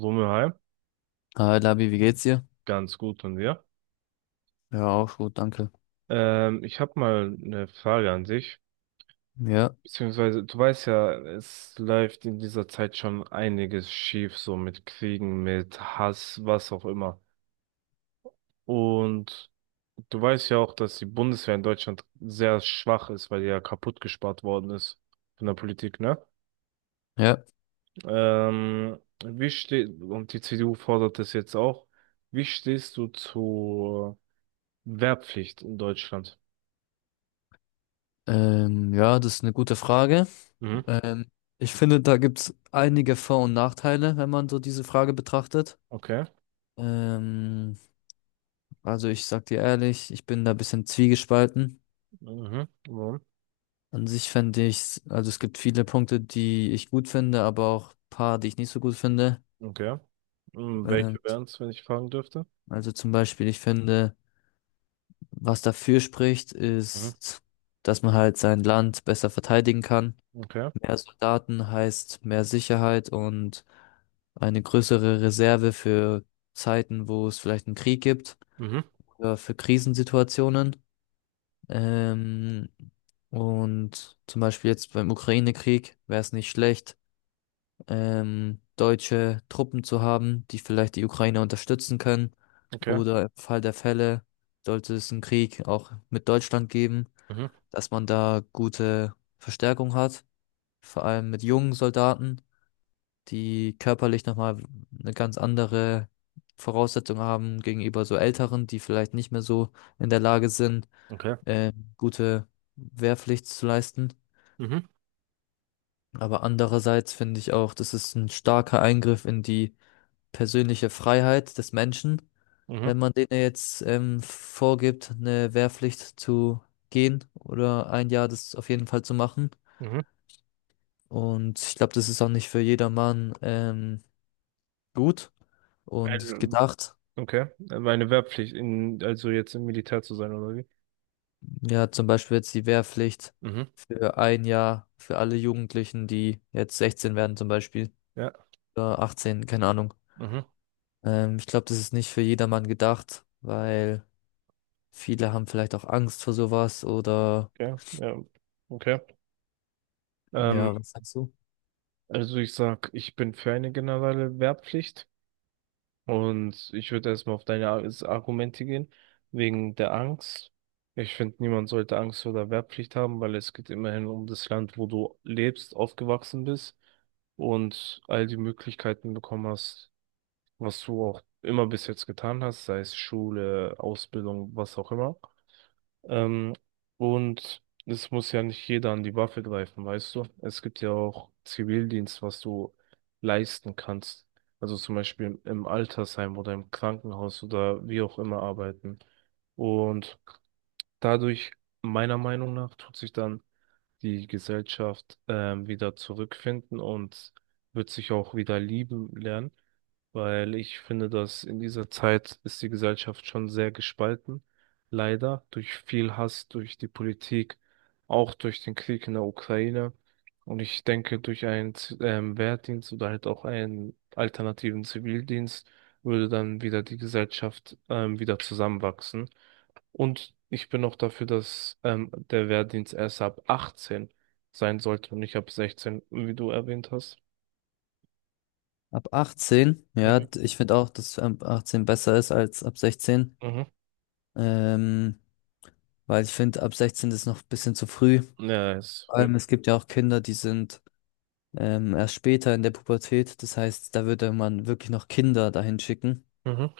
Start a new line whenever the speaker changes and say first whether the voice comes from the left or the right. right: Wumme,
left: Hi Labi, wie geht's dir?
right: ganz gut und wir.
left: Ja, auch gut, danke.
right: Ich habe mal eine Frage an dich.
left: Ja,
right: Beziehungsweise, du weißt ja, es läuft in dieser Zeit schon einiges schief, so mit Kriegen, mit Hass, was auch immer. Und du weißt ja auch, dass die Bundeswehr in Deutschland sehr schwach ist, weil die ja kaputt gespart worden ist von der Politik, ne?
left: ja.
right: Und die CDU fordert das jetzt auch. Wie stehst du zur Wehrpflicht in Deutschland?
left: Ja, das ist eine gute Frage.
right: Mhm.
left: Ähm, Ich finde, da gibt's einige Vor- und Nachteile, wenn man so diese Frage betrachtet.
right: Okay.
left: Ähm, also ich sag dir ehrlich, ich bin da ein bisschen zwiegespalten.
right: Mhm. Mhm.
left: An sich fände ich, also es gibt viele Punkte, die ich gut finde, aber auch paar, die ich nicht so gut finde.
right: Okay. Mhm.
left: Ähm,
right: Welche wären es, wenn ich fragen dürfte?
left: also zum Beispiel, ich finde, was dafür spricht,
right: Mhm.
left: ist, dass man halt sein Land besser verteidigen kann.
right: Okay.
left: Mehr Soldaten heißt mehr Sicherheit und eine größere Reserve für Zeiten, wo es vielleicht einen Krieg gibt
right: Mhm.
left: oder für Krisensituationen. Ähm, und zum Beispiel jetzt beim Ukraine-Krieg wäre es nicht schlecht, deutsche Truppen zu haben, die vielleicht die Ukraine unterstützen können.
right: Okay.
left: Oder im Fall der Fälle, sollte es einen Krieg auch mit Deutschland geben,
right: Mhm.
left: dass man da gute Verstärkung hat, vor allem mit jungen Soldaten, die körperlich nochmal eine ganz andere Voraussetzung haben gegenüber so Älteren, die vielleicht nicht mehr so in der Lage sind,
right: Okay.
left: äh, gute Wehrpflicht zu leisten.
right: Mhm.
left: Aber andererseits finde ich auch, das ist ein starker Eingriff in die persönliche Freiheit des Menschen,
right: Mhm.
left: wenn man denen jetzt vorgibt, eine Wehrpflicht zu gehen oder ein Jahr das auf jeden Fall zu machen.
right: Mhm.
left: Und ich glaube, das ist auch nicht für jedermann gut und
right: Ein,
left: gedacht.
right: okay. Meine Wehrpflicht, also jetzt im Militär zu sein, oder wie?
left: Ja, zum Beispiel jetzt die Wehrpflicht
right: Mhm.
left: für ein Jahr für alle Jugendlichen, die jetzt 16 werden zum Beispiel,
right: Ja.
left: oder 18, keine Ahnung.
right: Mhm.
left: Ich glaube, das ist nicht für jedermann gedacht, weil viele haben vielleicht auch Angst vor sowas oder
right: Okay. Ja. Okay. Ähm,
left: ja, was sagst du?
right: also ich sag, ich bin für eine generelle Wehrpflicht. Und ich würde erstmal auf deine Argumente gehen, wegen der Angst. Ich finde, niemand sollte Angst vor der Wehrpflicht haben, weil es geht immerhin um das Land, wo du lebst, aufgewachsen bist und all die Möglichkeiten bekommen hast, was du auch immer bis jetzt getan hast, sei es Schule, Ausbildung, was auch immer. Ähm, und es muss ja nicht jeder an die Waffe greifen, weißt du? Es gibt ja auch Zivildienst, was du leisten kannst. Also zum Beispiel im Altersheim oder im Krankenhaus oder wie auch immer arbeiten. Und dadurch, meiner Meinung nach, tut sich dann die Gesellschaft wieder zurückfinden und wird sich auch wieder lieben lernen, weil ich finde, dass in dieser Zeit ist die Gesellschaft schon sehr gespalten, leider durch viel Hass, durch die Politik, auch durch den Krieg in der Ukraine. Und ich denke, durch einen Wehrdienst oder halt auch einen alternativen Zivildienst würde dann wieder die Gesellschaft wieder zusammenwachsen. Und ich bin auch dafür, dass der Wehrdienst erst ab 18 sein sollte und nicht ab 16, wie du erwähnt hast.
left: Ab 18, ja,
right: Mhm.
left: ich finde auch, dass ab 18 besser ist als ab 16,
right: Mhm.
left: ähm, weil ich finde, ab 16 ist noch ein bisschen zu früh.
right: Ja, es
left: Vor
right: wird.
left: allem, es gibt ja auch Kinder, die sind erst später in der Pubertät. Das heißt, da würde man wirklich noch Kinder dahin schicken.
right: Mhm.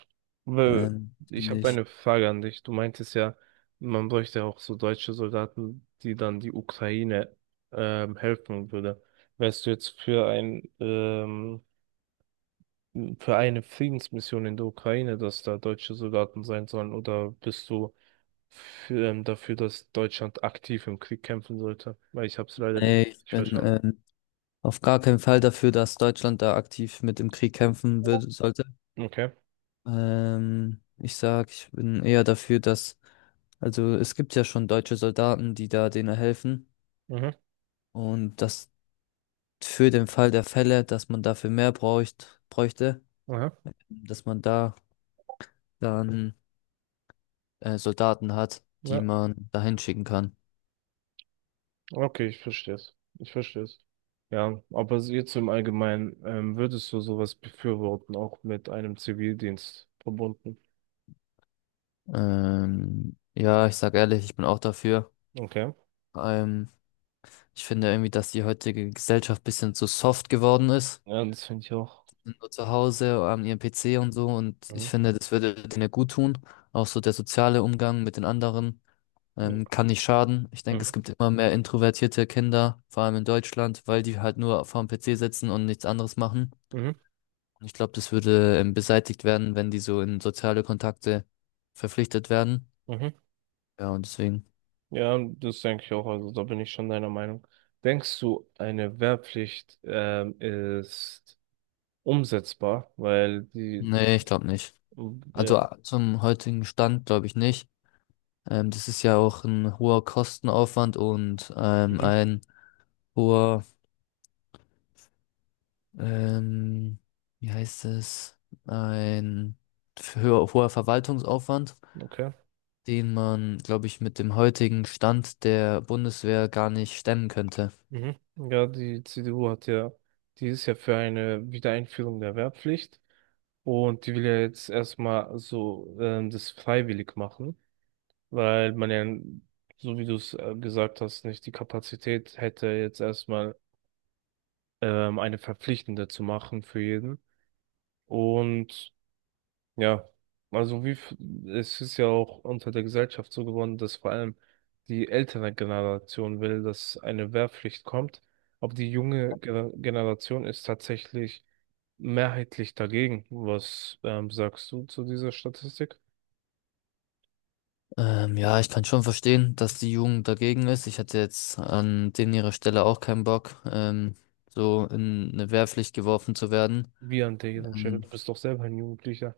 right: Weil Ich
left: Finde
right: habe
left: ich.
right: eine Frage an dich. Du meintest ja, man bräuchte ja auch so deutsche Soldaten, die dann die Ukraine helfen würde. Wärst du jetzt für eine Friedensmission in der Ukraine, dass da deutsche Soldaten sein sollen, oder bist du dafür, dass Deutschland aktiv im Krieg kämpfen sollte. Weil ich habe es leider nicht
left: Nee, ich
right: richtig
left: bin
right: verstanden.
left: auf gar keinen Fall dafür, dass Deutschland da aktiv mit im Krieg kämpfen würde, sollte.
right: Okay.
left: Ich sag, ich bin eher dafür, dass, also es gibt ja schon deutsche Soldaten, die da denen helfen.
right: Mhm.
left: Und das für den Fall der Fälle, dass man dafür mehr bräuchte,
right: Aha.
left: dass man da dann Soldaten hat, die
right: Ja.
left: man dahin schicken kann.
right: Okay, ich verstehe es. Ich verstehe es. Ja, aber so jetzt im Allgemeinen, würdest du sowas befürworten, auch mit einem Zivildienst verbunden?
left: Ja, ich sag ehrlich, ich bin auch dafür.
right: Okay.
left: Ähm, Ich finde irgendwie, dass die heutige Gesellschaft ein bisschen zu soft geworden ist.
right: Ja, das finde ich auch.
left: Sind nur zu Hause an ihrem PC und so. Und ich
right: Mhm.
left: finde, das würde denen gut tun. Auch so der soziale Umgang mit den anderen kann nicht schaden. Ich denke, es
right: Mhm.
left: gibt immer mehr introvertierte Kinder, vor allem in Deutschland, weil die halt nur vor dem PC sitzen und nichts anderes machen.
right: Mhm.
left: Und ich glaube, das würde beseitigt werden, wenn die so in soziale Kontakte verpflichtet werden.
right: Mhm.
left: Ja, und deswegen.
right: Ja, das denke ich auch. Also da bin ich schon deiner Meinung. Denkst du, eine Wehrpflicht ist umsetzbar? Weil die
left: Nee, ich glaube nicht.
right: Ja.
left: Also zum heutigen Stand glaube ich nicht. Das ist ja auch ein hoher Kostenaufwand und
right: Mhm.
left: ein hoher, ähm, wie heißt es, ein höher, hoher Verwaltungsaufwand,
right: Okay.
left: den man, glaube ich, mit dem heutigen Stand der Bundeswehr gar nicht stemmen könnte.
right: Mhm. Ja, die CDU hat ja, die ist ja für eine Wiedereinführung der Wehrpflicht und die will ja jetzt erstmal so das freiwillig machen, weil man ja, so wie du es gesagt hast, nicht die Kapazität hätte, jetzt erstmal eine verpflichtende zu machen für jeden. Und Ja, also es ist ja auch unter der Gesellschaft so geworden, dass vor allem die ältere Generation will, dass eine Wehrpflicht kommt, aber die junge Generation ist tatsächlich mehrheitlich dagegen. Was sagst du zu dieser Statistik?
left: Ja, ich kann schon verstehen, dass die Jugend dagegen ist. Ich hätte jetzt an denen ihrer Stelle auch keinen Bock, so in eine Wehrpflicht geworfen zu werden.
right: Wie an deren Stelle?
left: Ähm,
right: Du bist doch selber ein Jugendlicher.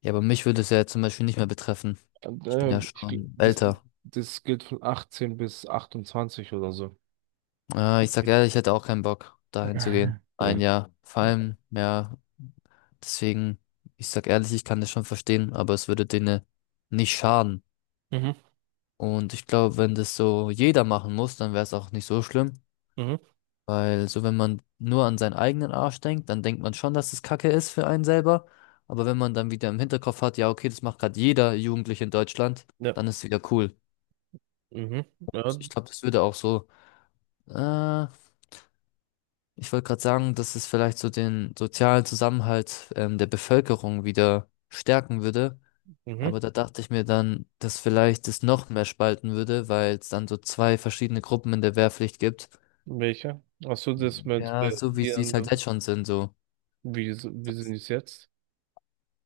left: Ja, aber mich würde es ja zum Beispiel nicht mehr betreffen.
right: Und,
left: Ich bin
right: äh,
left: ja
right: ich, gl-
left: schon
right: das,
left: älter.
right: Das gilt von 18 bis 28 oder so.
left: Ich sag ehrlich, ich hätte auch keinen Bock, dahin zu gehen. Ein
right: Mhm.
left: Jahr. Vor allem, ja, deswegen, ich sag ehrlich, ich kann das schon verstehen, aber es würde denen nicht schaden.
right: Mhm.
left: Und ich glaube, wenn das so jeder machen muss, dann wäre es auch nicht so schlimm.
right: Mhm.
left: Weil so, wenn man nur an seinen eigenen Arsch denkt, dann denkt man schon, dass es Kacke ist für einen selber. Aber wenn man dann wieder im Hinterkopf hat, ja, okay, das macht gerade jeder Jugendliche in Deutschland,
right: Ja.
left: dann ist es wieder cool.
right: Mhm. Ja.
left: Ich glaube, das würde auch so. Äh, ich wollte gerade sagen, dass es vielleicht so den sozialen Zusammenhalt der Bevölkerung wieder stärken würde. Aber
right: Mhm.
left: da dachte ich mir dann, dass vielleicht es noch mehr spalten würde, weil es dann so zwei verschiedene Gruppen in der Wehrpflicht gibt.
right: Welcher? Ach so, das mit
left: Ja, so wie
right: die
left: sie es halt jetzt
right: anderen.
left: schon sind, so.
right: Wie sind
left: Das,
right: es jetzt?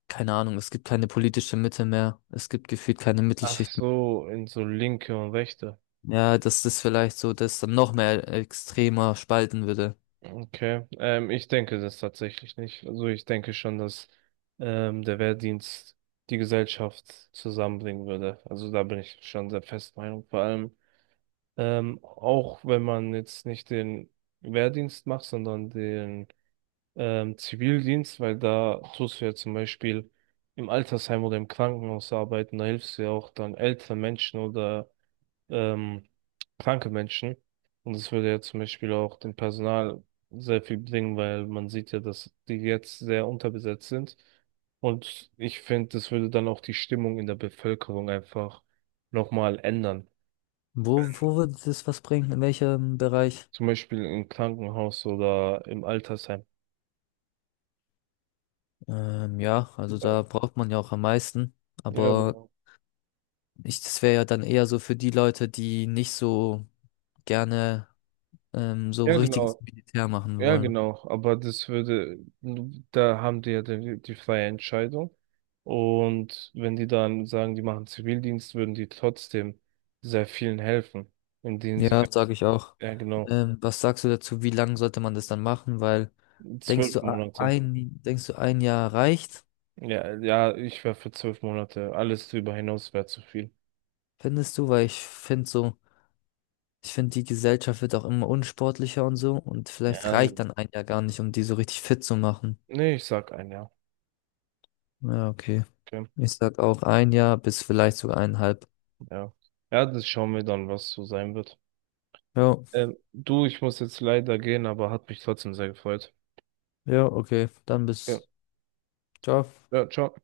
left: keine Ahnung, es gibt keine politische Mitte mehr. Es gibt gefühlt keine
right: Ach
left: Mittelschicht mehr.
right: so, in so linke und rechte.
left: Ja, dass das vielleicht so, dass dann noch mehr extremer spalten würde.
right: Okay. Ich denke das tatsächlich nicht. Also ich denke schon, dass der Wehrdienst die Gesellschaft zusammenbringen würde. Also da bin ich schon sehr fest Meinung. Vor allem auch wenn man jetzt nicht den Wehrdienst macht, sondern den Zivildienst, weil da tust du ja zum Beispiel im Altersheim oder im Krankenhaus arbeiten, da hilfst du ja auch dann älteren Menschen oder ähm, kranke Menschen. Und das würde ja zum Beispiel auch dem Personal sehr viel bringen, weil man sieht ja, dass die jetzt sehr unterbesetzt sind. Und ich finde, das würde dann auch die Stimmung in der Bevölkerung einfach nochmal ändern.
left: Wo, wo würde das was bringen? In welchem Bereich?
right: Zum Beispiel im Krankenhaus oder im Altersheim.
left: Ja, also da braucht man ja auch am meisten.
right: Ja,
left: Aber
right: genau.
left: ich, das wäre ja dann eher so für die Leute, die nicht so gerne so
right: Ja,
left: richtiges
right: genau.
left: Militär machen
right: Ja,
left: wollen.
right: genau, aber da haben die ja die freie Entscheidung. Und wenn die dann sagen, die machen Zivildienst, würden die trotzdem sehr vielen helfen, indem sie,
left: Ja, sage ich auch.
right: ja, genau,
left: Was sagst du dazu, wie lang sollte man das dann machen? Weil denkst
right: zwölf
left: du
right: Monate.
left: denkst du ein Jahr reicht,
right: Ja, ja, ich wäre für 12 Monate. Alles drüber hinaus wäre zu viel.
left: findest du? Weil ich finde so, ich finde die Gesellschaft wird auch immer unsportlicher und so und vielleicht
right: Ja,
left: reicht dann ein Jahr gar nicht, um die so richtig fit zu machen.
right: nee, ich sag ein Jahr.
left: Ja, okay.
right: Okay,
left: Ich sag auch ein Jahr bis vielleicht sogar eineinhalb.
right: ja. Ja, das schauen wir dann, was so sein wird.
left: Ja,
right: Du, ich muss jetzt leider gehen, aber hat mich trotzdem sehr gefreut.
left: ja, okay. Dann
right: Ja,
left: bis. Ciao.
right: ja, ciao.